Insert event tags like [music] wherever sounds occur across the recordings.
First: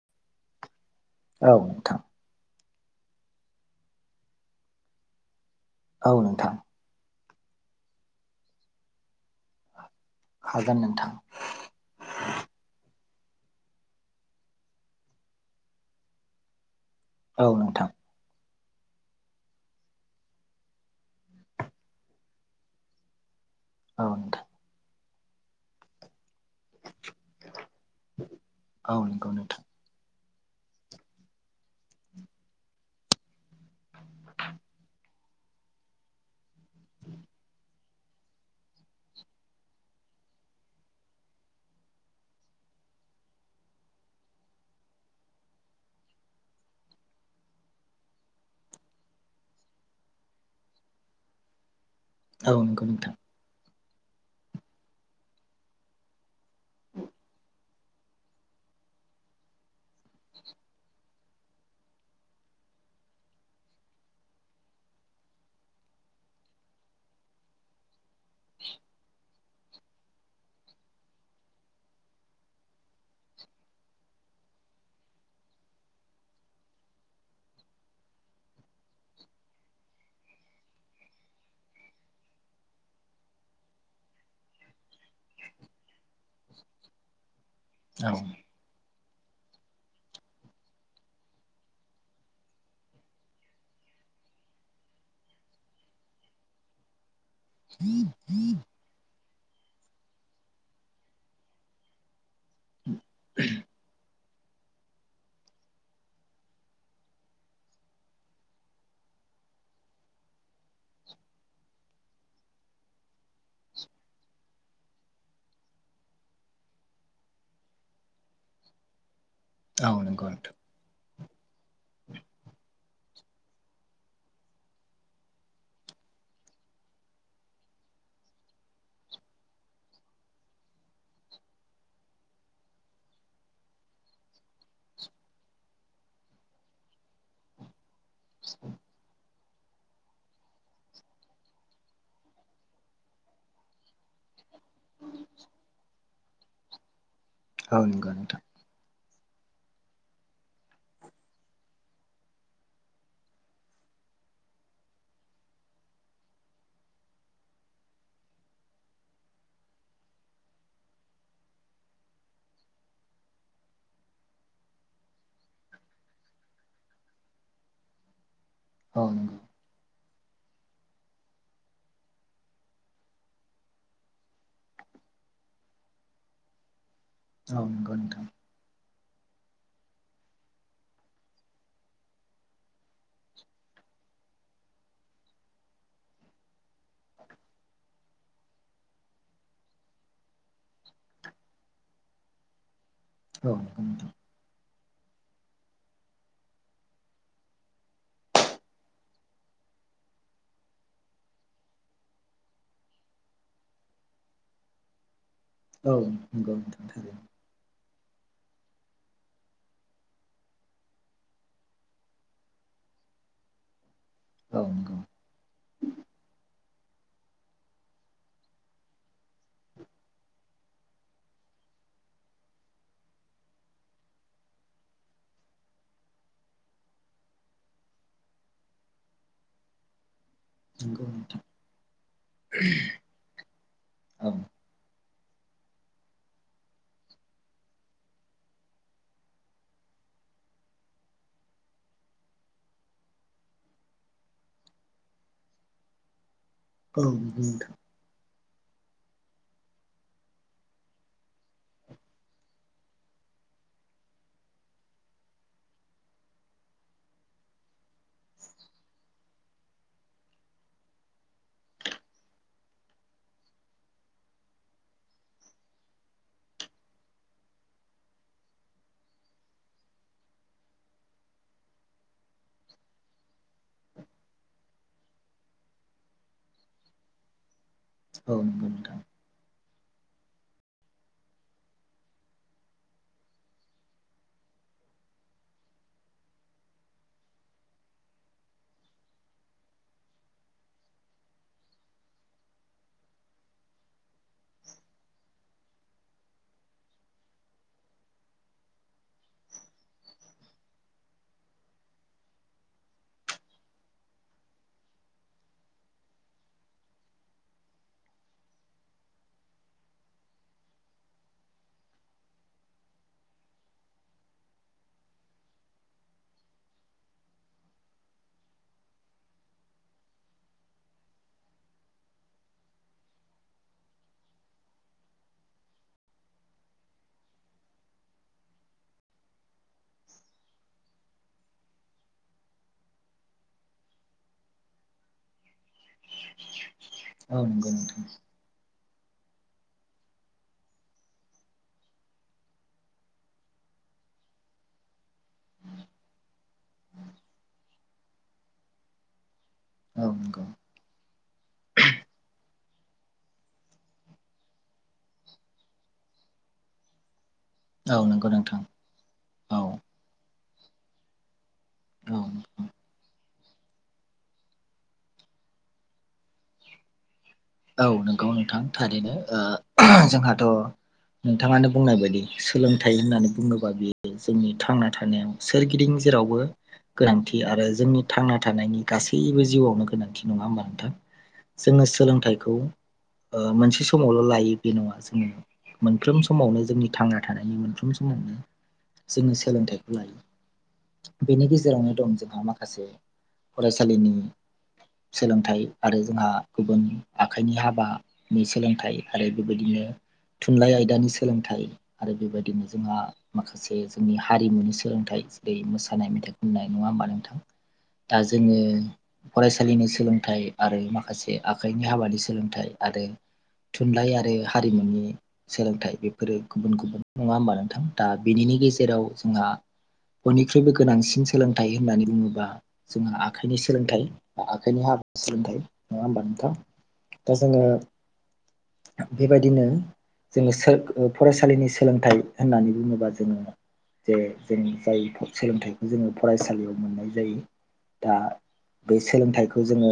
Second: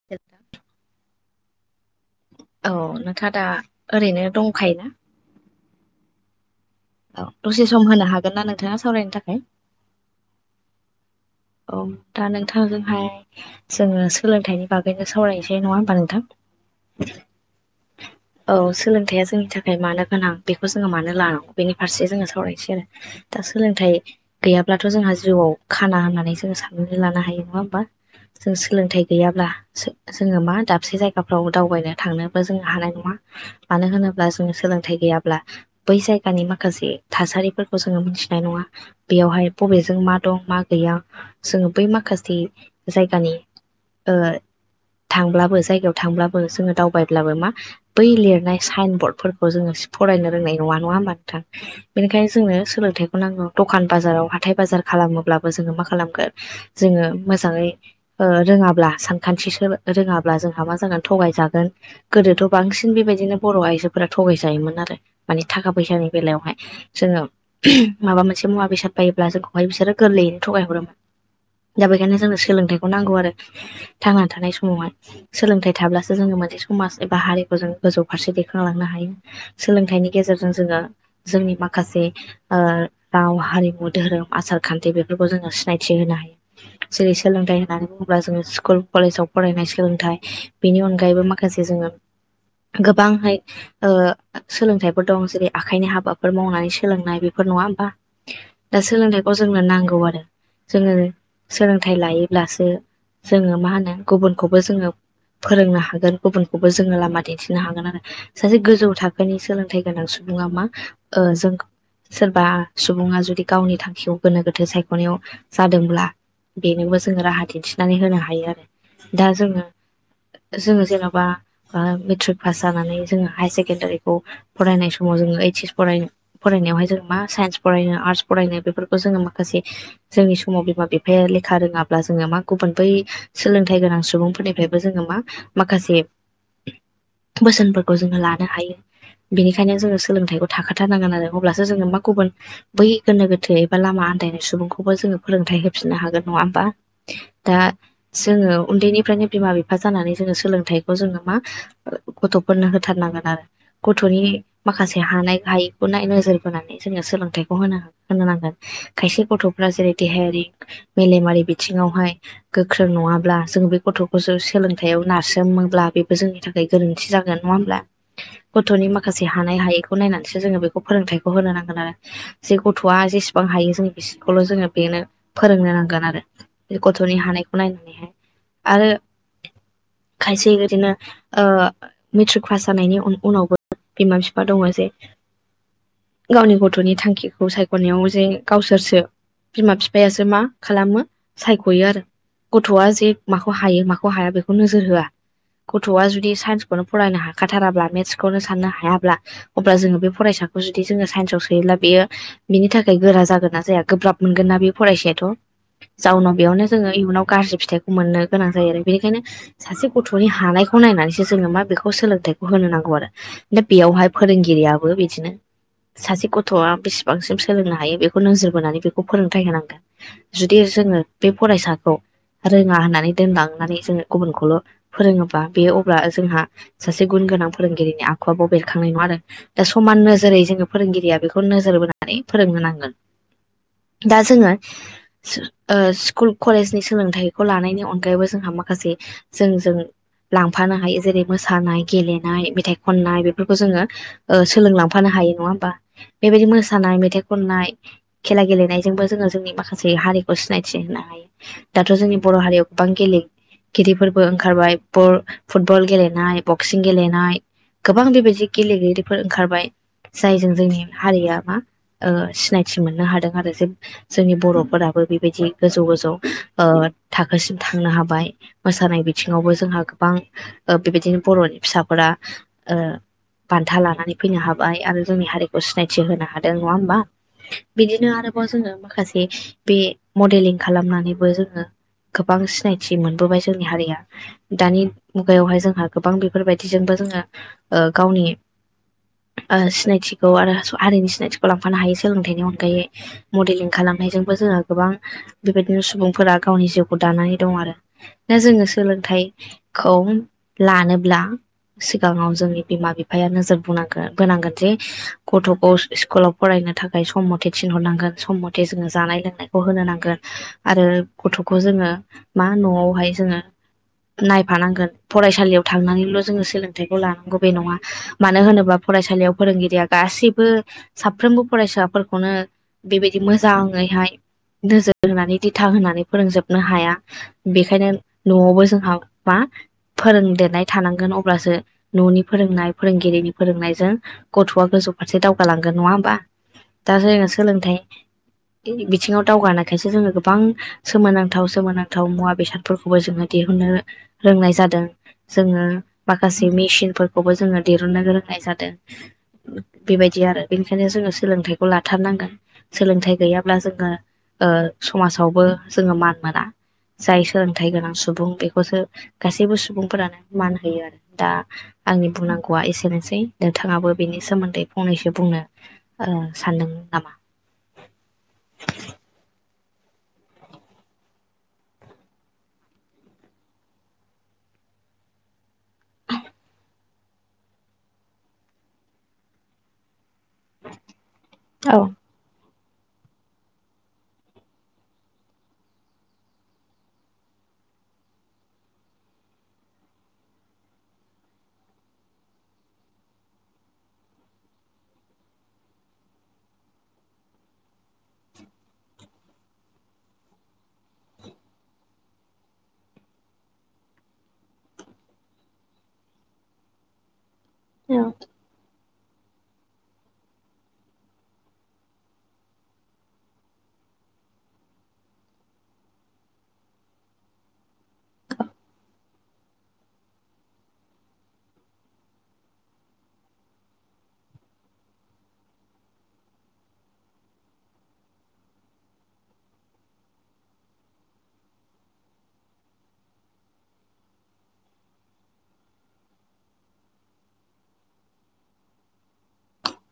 [unintelligible] औ। नोंथां औ नोंथा दा ओरैनो दंखायोना? औ नोंथां। औ दसे सम होनो हागोन ना नोंथांङा सावरायनो थाखाय? हागोन नोंथां। औ दा नोंथां जोंहाय जोंङो सोलोंथाइनि बागैनो सावरायनोसै नंङा होमबा नोंथां? औ नोंथां। [inaudible] औ सोलोंथायाइया जोंनि थाखाय मानो गोनां बेखौ जोंङो मानो लानांगौ बेनि फारसे जोङो सावरायसै आरो दा सोलोंथाइ औ नोंथां गैयाब्लाथ' जोंहा जिउआव खाना होननानै जोंङो सा ननानै लानो हायो नंङा होमबा? जों औ सोलोंथाइ नंगौ गैयाब्ला नोंथां जोंङो मा दाबसे जायगाफ्राव दावबायनो थांनोबो जोंङो हानाय नंङा। मानो होनोब्ला जों सोलोंथाइ गैयाब्ला बै जायगानि माखासे थासारिफोर खौ जोंङो मोनथिनाय नङा बेयावहाय बबेजों मा दं मा गैया। जोंङो बै माखासे जायगानि ओ- थांब्लाबो जायगायाव थांब्लाबो जोंङो दावबायब्लाबो मा बै लिरनाय साइन बरर्डफोरखौ जोङो फरायनो रोंनाय नंङा नंङा होमबा नोंथां? बेनिखायनो औ जोंनो नंगौ नोंथां सोलोंथाइखौ नांगौ दखान बाजाराव हाथाय बाजार खालामोब्लाबो जोंङो मा खालामगोन? जोंङो मोजांङै ओ-रोङाब्ला सानखान्थिसो रोङाब्ला जोंहा मा जागोन थगायजागोन। गोदोथ' बांसिन बेबायदिनो बर' आइजोफोरा थगायजायोमोन आरो मानि थाखा फैसानि बेलायावहाय। जोङो माबा मोनसे मुवा बेसाद बायोब्ला जोंखौहाय बिसोरो गोरलैयैनो थगाय हरोमोन। दा बेखायनो जोंनो सोलोंथाइखौ नांगौ आरो थांना थानाय समावहाय। सोलोंथाइ थाब्लासो जोङो मोनसे समाज एबा हारिखौ जों गोजौ फारसे दैखांलांनो हायो। सोलोंथाइनि गेजेरजों जोङो। जोंनि माखासे ओ-राव हारिमु धोरोम आसार खान्थि बेफोरखौ जोङो सिनायथि थिहोनो हायो जेरै सोलोंथाइ होननानै औ बुङोब्ला जोङो स्कुल कलेजाव फरायनाय सोलोंथाइ बेनि अनगायैबो माखासे जोङो गोबांहाय ओ-सोलोंथाइफोर दं जेरै आखाइनि हाबाफोर मावनानै सोलोंनाय बे फोर नङा होमबा? दा सोलोंथायखौ जोंनो नांगौ आरो। जोङो सोलोंथाय लायो ब्लासो जोङो मा होनो गुबुनखौ जोङो फोरोंनो हागोन गुबुनखौबो जोङो लामा दिन्थिनो हागोन आरो सासे गोजौ थाखोनि सोलोंथाइ गोनां सुबुङा मा ओ-जों- सोरबा सुबुङा जुदि गावनि थांखिखौ गोनो गोथो सायख'नायाव जादोंब्ला बेनोबो जोङो राहा दिन्थिनानै होनो हायो आरो दा जोङो औ नंगौ नोंथां। जोङो जेन'बा बा मेट्रिक पास जानानै जोङो हायार सेकेण्डारिखौ फरायनाय समाव जोङो ओइस एस फरायनो फरायनायावहाय जों मा साइन्स फरायनो आर्टस फरायनो बेफोरखौ जोङो माखासे जोंनि समाव बिमा बिफाया लेखा रोङाब्ला जोङो मा गुबुन बै सोलोंथाइ गोनां सुबुंफोरनिफ्रायबो जोङो मा माखासे बोसोनफोरखौ जोङो लानो हायो। बेनिखायनो जोङो सोलोंथाइखौ थाखाथारनांगोन आरो अब्लासो जोङो मा गुबुन बै गोनो गोथो एबा लामा आन्दायनाय सुबुंखौबो जोङो फोरोंथाइ होफिननो हागोन नङा होमबा? दा औ नंगौ जोङो उन्दैनिफ्रायनो बिमा बिफा जानानै जोङो सोलोंथाइखौ जोङो मा गथ'फोरनो होथारनांगोन आरो। गथ'नि माखासे हानाय हायिखौ नोजोर बोनानै जोङो सोलोंथाइखौ होनो होनो नांगोन खायसे गथ'फ्रा जेरै देहायारि मेलेमारि बिथिङावहाय गोख्रों नङाब्ला जों बे गथ'खौसो सोलोंथायाइयाव नारसोमोब्ला बेबो जोंनि थाखाय गोरोन्थि जागोन नङा होमब्ला गथ'नि औ माखासे हानाय हायै खौ नायनानैसो जोङो बेखौ फोरोंथाइखौ होनो नांगोन आरो जे गथ'आ जेसेबां हायो जों बि- खौल' जोङो बेनो फोरोंनो नांगोन आरो बे गथ'नि हानायखौ नंगौ नोंथां औ नंगौ नायनानैहाय नोंथां आरो खायसे बिदिनो ओ- मेट्रिक पास जानायनि उनावबो बिमा बिफा दङ जे गावनि गथ'नि थांखिखौ सायख' नायाव जे गावसोरसो बिमा बिफायासो मा खालामो सायख'यो आरो गथ'आ जे माखौ हायो औ माखौ हाया बेखौ नोजोर होआ। गथ'आ जुदि साइन्सखौनो फरायनो हाखाथाराब्ला मेथ्सखौनो साननो हायाब्ला अब्ला जोङो बे फरायसाखौ जुदि जोङो साइन्सआव सोयोब्ला बियो बिनि थाखाय गोरा जागोन ना जाया गोब्राब मोनगोन ना बे फरायसायाथ' जाउनाव नंगौ बेयावनो नोंथां जोङो थारैनो इयुनाव गाज्रि फिथाइखौ मोननो गोनां जायो आरो बेनिखायनो सासे गथ'नि हानायखौ नायनानैसो जोङो मा बेखौ सोलोंथाइखौ होनो नांगौ आरो दा बेयाव औ फोरोंगिरियाबो नंगौ बिदिनो सासे गथ'आ बेसेबांसिम सोलोंनो हायो बेखौ नोजोर बोनानै बेखौ फोरोंथायाइ होनांगोन। जुदि जोङो बे फरायसाखौ रोङा होननानै दोनलांनानै जोङो गुबुनखौल' फोरोङोबा बेयो अब्ला जोंहा। सासे गुन गोनां फोरोंगिरिनि आखुआ बाव बेरखांनाय नङा आरो दा समान नोजोरै जोङो नंगौ फोरोंगिरिया नोंथां बेखौ नोजोर बोनानै फोरोंहोनांगोन दा औ नंगौ नोंथां औ नंगौ नोंथां औ नंगौ नोंथां औ नंगौ जोङो सो ओ स्कुल कलेजनि सोलोंथाइखौ लानायनि अनगायैबो जोंहा माखासे जों जों लांफानो हायो जेरै- मोसानाय गेलेनाय मेथाइ' खननाय बेफोरखौ जोङो ओ सोलोंलांफानो हायो नङा होमबा। बेबायदि मोसानाय मेथाइ' खननाय खेला गेलेनायजोंबो जोङो जोंनि माखासे हारिखौ सिनायथि होनो हायो। दाथ' जोंनि बर' हारिआव बां गेले गिदिरफोरबो ओंखारबाय फुटबल गेलेनाय बक्सिं गेलेनाय। गोबां बेबायदि गेलेगिरिफोर ओंखारबाय। जायजों जोंनि हारिया मा ओ सिनायथि मोननो हादों आरो जे जोंनि बर'फोराबो बेबायदि गोजौ गोजौ ओ थाखोसिम थांनो हाबाय। मोसानाय बिथिङावबो जोंहा गोबां ओ बेबायदिनो बर'नि फिसाफोरा ओ बान्था लानानै फैनो हाबाय। आरो जोंनि हारिखौ सिनायथि होनो हादों नङा होमबा बिदिनो बिनो आरोबाव जोङो माखासे बे मडेलिं खालामनानैबो जोङो गोबां सिनायथि मोनबोबाय जोंनि हारिया दानि मुगायावहाय जोंहा गोबां बेफोरबायदिजोंबो जोङो ओ गावनि ओ सिनायथिखौ आरो हारिनि सिनायथिखौ लांफानो हायो सोलोंथाइनि अनगायै। मडेलिं खालामनायजोंबो जोङो गोबां बेबायदिनो सुबुंफोरा गावनि जिउखौ दानानै दं। आरो दा जोङो सोलोंथाइ खौ लानोब्ला सिगाङाव जोंनि बिमा बिफाया नोजोर बुंनांगोन होनांगोन जे गथ'खौ स्कुलाव फरायनो थाखाय सम मथे थिनहरनांगोन सम मथे जोङो जानाय लोंनायखौ होनो नांगोन। आरो गथ'खौ जोङो मा न'आवहाय जोङो नायफानांगोन फरायसालियाव थांनानैल' जोङो सोलोंथाइखौ लानांगौ बे नङा मानो होनोबा फरायसालियाव फोरोंगिरिया गासैबो साफ्रोमबो फरायसाफोरखौनो बेबायदि मोजाङैहाय नोजोर होनानै दिथा होनानै फोरोंजोबनो हाया। बेखायनो न'आवबो जोंहा मा फोरोंदेरनाय थानांगोन अब्लासो न'नि फोरोंनाय फोरोंगिरिनि फोरोंनायजों गथ'आ गोजौ फारसे दावगालांगोन नङा होमबा दा जो बिथिङाव दावगानायखायसो जोङो गोबां सोमोनांथाव सोमोनांथाव मुवा बेसादफोरखौबो जोङो दिहुननो रोंनाय जादों। जोङो माखासे मेसिनफोरखौबो जोङो दिरुननो गोंनाय जादों। बेबायदि आरो औ बेनिखायनो जोङो सोलोंथाइखौ लाथारनांगोन। सोलोंथाइ गैयाब्ला जोङो ओ समाजावबो जोङो मान मोना। जाय सोलोंथाइ गोनां सुबुं नंगौ नोंथां बेखौसो गासैबो औ सुबुंफोरानो मान होयो आरो। दा आंनि औ बुंनांगौआ एसेनोसै। नोंथाङाबो बेनि सोमोन्दै फंनैसो बुंनो ओ सानदों नामा। औ नंगौ नोंथां थारैनो ओ जोंहाथ' नोंथाङानो बुंनाय बायदि सोलोंथाइ होननानै बुङोबा बेयो जोंनि थांना थानायाव सोरगिदिं जेरावबो गोनांथि आरो जोंनि थांना थानायनि गासैबो जिउआवनो गोनांथि नङा होमा नोंथां औ जोंनो सोलोंथाइ खौ ओ मोनसे समावल' लायो बे नङा जोङो मोनफ्रोम समावनो जोंनि थांना थानायनि मोनफ्रोम समावनो जोङो सोलोंथाइखौ लायो बेनि गेजेरावनो दं जोंहा माखासे फरायसालिनि सोलोंथाइ आरो जोंहा गुबुन आखाइनि हाबानि सोलोंथाइ आरो बेबायदिनो थुनलाइ आयदानि सोलोंथाइ आरो बेबायदिनो जोंहा माखासे जोंनि हारिमुनि सोलोंथाइ जेरै मोसानाय मेथाइ खननाय नङा होमबा नोंथां। दा जोङो फरायसालिनि सोलोंथाइ आरो माखासे आखाइ हाबानि सोलोंथाइ आरो थुनलाइ आरो हारिमुनि सोलोंथाइ बेफोरो गुबुन गुबुन नङा होमबा नोंथां दा बेनिनि गेजेराव जोंहा बयनिख्रुइबो गोनांसिन सोलोंथाइ होननानै बुङोब्ला जोंहा आखाइनि सोलोंथाइ बा आखाइनि हाब सोलोंथाइ नङा होमबा नोंथां दा जोङो बेबायदिनो जोङो सो फरायसालिनि सोलोंथाइ होननानै बुङोबा जोङो जे जों जाय सोलोंथाइखौ जोङो फरायसालियाव मोननाय जायो दा बे सोलोंथाइखौ जोङो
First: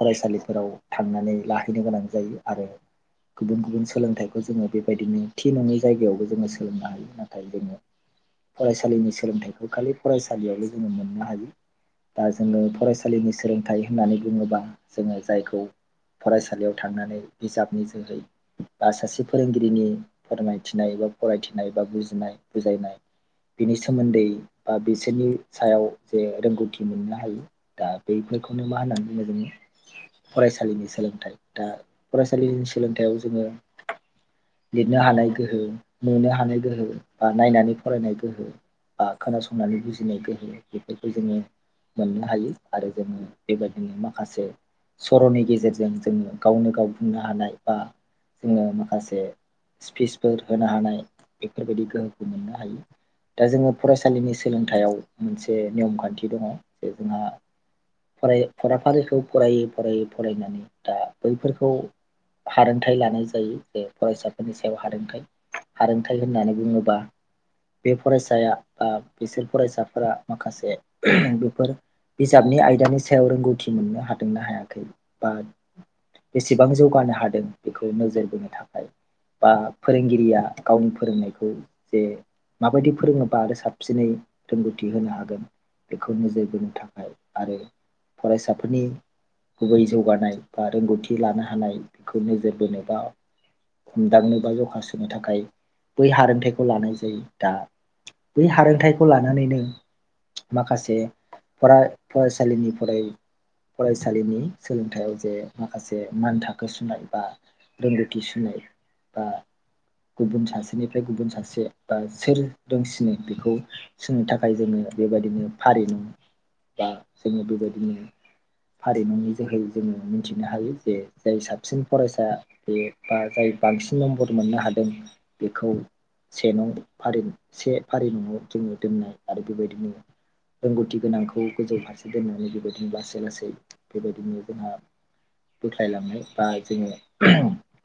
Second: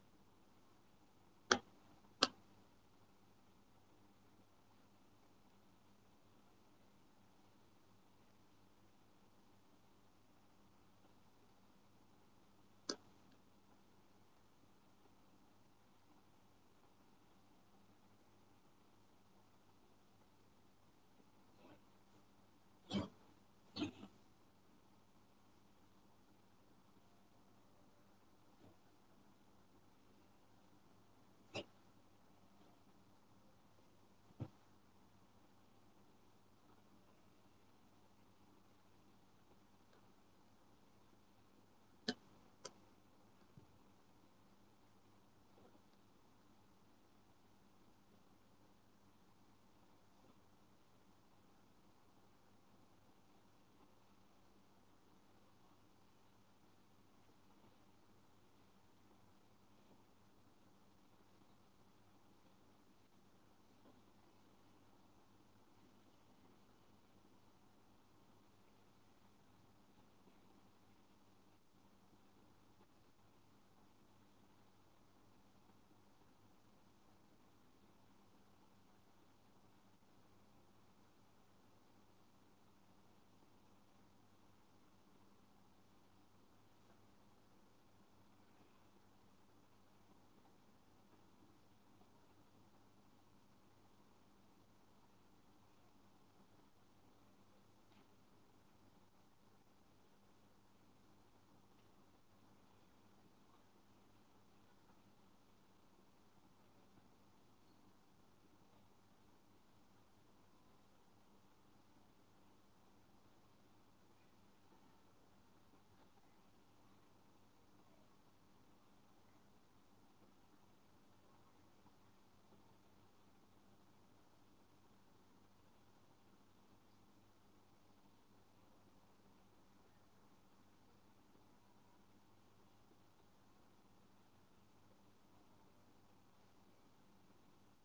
फरायसालिफोराव थांनानै लाहैनो गोनां जायो आरो गुबुन गुबुन सोलोंथाइखौ जोङो बेबायदिनो थि नङै जायगायावबो जोङो सोलोंनो हायो नाथाय जोङो फरायसालिनि सोलोंथाइखौ खालि फरायसालियावल जोङो मोननो हायो दा जोङो फरायसालिनि सोलोंथाइ होननानै बुङोबा जोङो जायखौ फरायसालियाव थांनानै बिजाबनि जोहै बा सासे फोरोंगिरिनि फोरमायथिनाय बा फरायथिनाय बा बुजिनाय बुजायनाय बिनि सोमोन्दै बा बिसोरनि सायाव जे रोंगौथि मोननो हायो दा बेफोरखौनो मा होननानै बुङो जोङो फरायसालिनि सोलोंथाइ। दा फरायसालिनि सोलोंथायाइयाव जोङो लिरनो हानाय गोहो, नुनो हानाय गोहो, बा नायनानै फरायनाय गोहो बा खोनासंनानै बुजिनाय गोहो बेफोरखौ जोङो मोननो हायो आरो जोङो बेबायदिनो माखासे सर'नि गेजेरजों जोङो गावनो गाव बुंनो हानाय बा जोङो माखासे स्पिसफोर होनो हानाय बेफोरबायदि गोहोखौ मोननो हायो। दा जोङो फरायसालिनि सोलोंथायइयाव मोनसे नियम खान्थि दङ जे जोंहा फराय फराफारिखौ फरायै फरायै फरायनानै दा बैफोरखौ हारोंथाय लानाय जायो जे फरायसाफोरनि सायाव हारोंथाइ हारोंथाइ होननानै बुङोबा बे फरायसाया बा बिसोर फरायसाफोरा माखासे बेफोर बिजाबनि आयदानि सायाव रोंगौथि मोननो हादोंना हायाखै बा बेसेबां जौगानो हादों बेखौ नोजोर बोनो थाखाय बा फोरोंगिरिया गावनि फोरोंनायखौ जे माबायदि फोरोङोबा आरो साबसिनै रोंगौथि होनो हागोन बेखौ नोजोर बोनो थाखाय आरो फरायसाफोरनि गुबै जौगानाय बा रोंगौथि लानो हानाय बेखौ नोजोर बोनोबा हमदांनो बा जखा सुनो थाखाय बै हारोंथाइखौ लानाय जायो। दा बै हारोंथाइखौ लानानैनो माखासे फरा फरायसालिनि फराय फरायसालिनि सोलोंथाइयाव जे माखासे मान थाखो सुनाय, बा रोंगौथि सुनाय बा गुबुन सासेनिफ्राय गुबुन सासे बा सोर रोंसिनो बेखौ सोंनो थाखाय जोङो बेबायदिनो फारिनं बा जोङो बेबायदिनो फारिमुनि जोहै जोङो मिथिनो हायो जे जाय साबसिन फरायसा बे बा जाय बांसिन नम्बर मोननो हादों बेखौ से नं फारि से फारि नङआव जोङो दोननाय आरो बेबायदिनो। रोंगौथि गोनांखौ गोजौ फारसे दोननानै बेबायदिनो लासै लासै बेबायदिनो जोंहा बोख्लायलांनाय बा जोङो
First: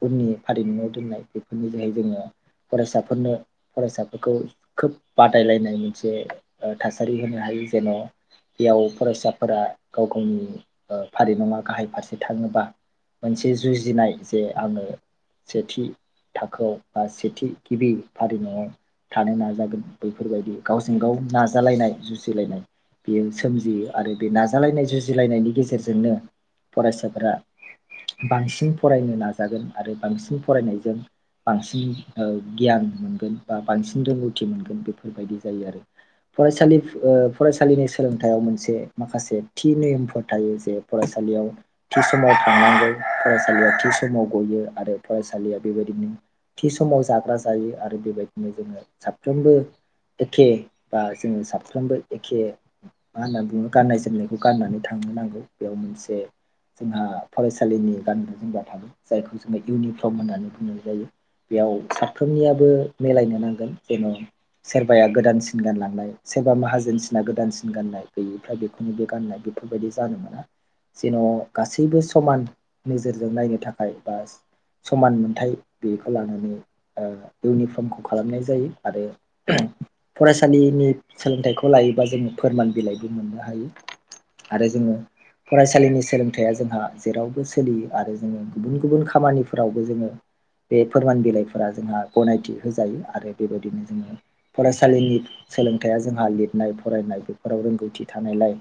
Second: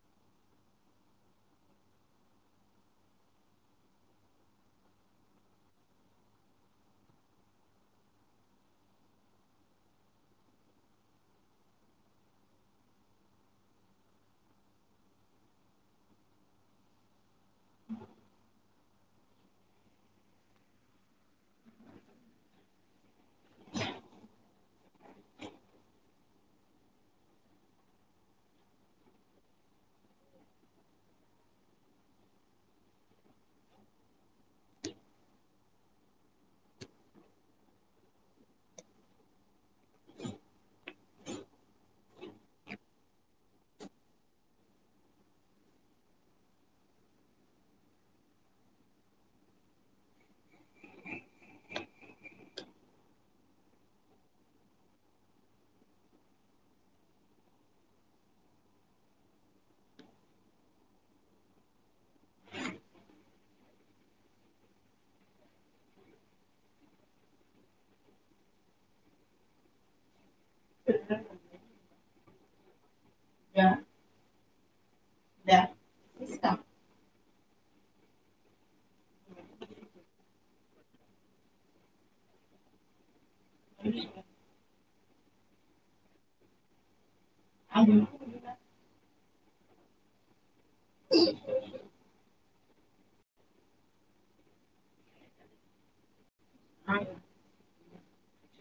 फोरनि फारिमुआव दोननाय बेफोरनि जोहै जोङो फरायसाफोरनो फरायसाफोरखौ खोब बादायलायनाय मोनसे थासारि होनो हायो जेन' बेयाव फरायसाफोरा गाव गावनि ओ फारि नङा गाहाय फारसे थाङोबा मोनसे जुजिनाय जे आङो सेथि थाखोआव बा सेथि गिबि फारिमुआव थानो नाजागोन बैफोरबायदि गावजों गाव नाजालायनाय, जुजिलायनाय बियो सोमजियो आरो बे नाजालायनाय, जुजिलायनायनि गेजेरजोंनो फरायसाफोरा बांसिन फरायनो नाजागोन आरो बांसिन फरायनायजों बांसिन ओ गियान मोनगोन बा बांसिन रोंगौथि मोनगोन बेफोरबायदि जायो आरो। फरायसालि ओ फरायसालिनि सोलोंथायाव मोनसे माखासे थि नियमफोर थायो जे फरायसालियाव थि समाव थांनांगौ फरायसालिया थि समाव गयो आरो फरायसालिया बेबायदिनो थि समाव जाग्रा जायो आरो बेबायदिनो जोङो साफ्रोमबो एखे बा जोङो साफ्रोमबो एखे मा होनना बुङो गाननाय जोमनायखौ गाननानै थांनो नांगौ बेयाव मोनसे जोंहा फरायसालिनि गानग्रा जोमग्रा था जायखौ जोङो इउनिफ्रम होननानै बुंनाय जायो। बेयाव साफ्रोमनियाबो मिलायनो नांगोन जेन सोरबाया गोदानसिन गानलांनाय सोरबा माहाजोनसिना गोदानसिन गाननाय गैयिफ्रा बेखौनो बे गाननाय बेफोरबायदि जानो मोना जेन गासैबो समान। नोजोरजों नायनो थाखाय बा समान मोनथाय बेखौ लानानै ओ इउनिफ्रमखौ खालामनाय जायो आरो फरायसालिनि सोलोंथाइखौ लायोबा जोङो फोरमान बिलाइबो मोननो हायो। बि आरो जोङो फरायसालिनि सोलोंथाइया जोंहा जेरावबो सोलियो आरो जोङो गुबुन गुबुन खामानिफोरावबो जोङो बे फोरमान बिलाइफोरा जोंहा गनायथि होजायो आरो बेबायदिनो जोङो फरायसालिनि सोलोंथाया जोंहा लिरनाय फरायनाय बेफोराव रोंगौथि थानायलाय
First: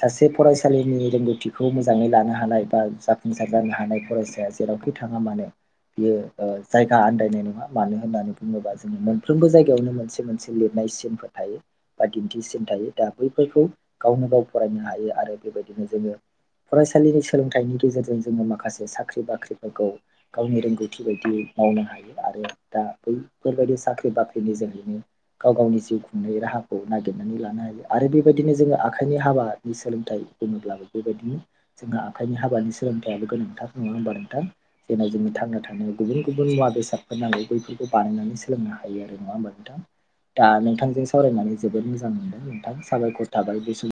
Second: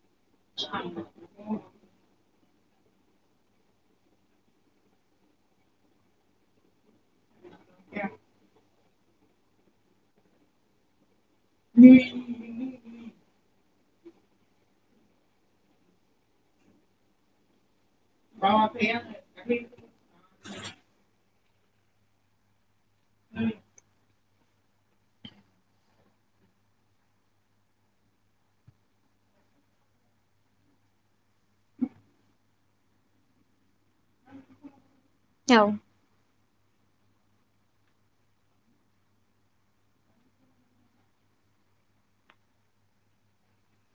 सासे फरायसालिनि रोंगथि खौ मोजाङै लानो हानाय बा जाफुंसार जानो हानाय फरायसाया जेरावखि थाङा मानो बियो ओ जायगा आन्दायनाय नङा मानो होननानै बुङोबा जोंङो मोनफ्रोमबो जायगायावनो मोनसे मोनसे लिरनाय सिनफोर थायो बा दिन्थिसिन थायो दा बैफोरखौ गावनो गाव फरायनो हायो। आरो बेबायदिनो जोङो फरायसालिनि सोलोंथाइनि गेजेरजों जोङो माखासे साख्रि बाख्रिफोरखौ गावनि रोंगौथि बायदियै मावनो हायो आरो दा बैफोरबायदि साख्रि बाख्रिनि जोहैनो गाव गावनि जिउ खुंनाय राहाखौ नागिरनानै लानो हायो आरो बेबायदिनो जोङो आखाइनि हाबा आ नि सोलोंथाइ बुङोब्लाबो बेबायदिनो जोंहा आखाइनि हाबानि सोलोंथाइयाबो गोनांथार नङा होमबा नोंथां जेना जोंनि थांना औ थानाय गुबुन गुबुन मुवा बेसादफोर नांगौ बैफोरखौ बानायनानै सोलोंनो हायो आरो नङा होमबा नोंथां? दा नोंथांजों सावरायनानै जोबोद मोजां मोनदों नोंथां साबायखर थाबाय बे सम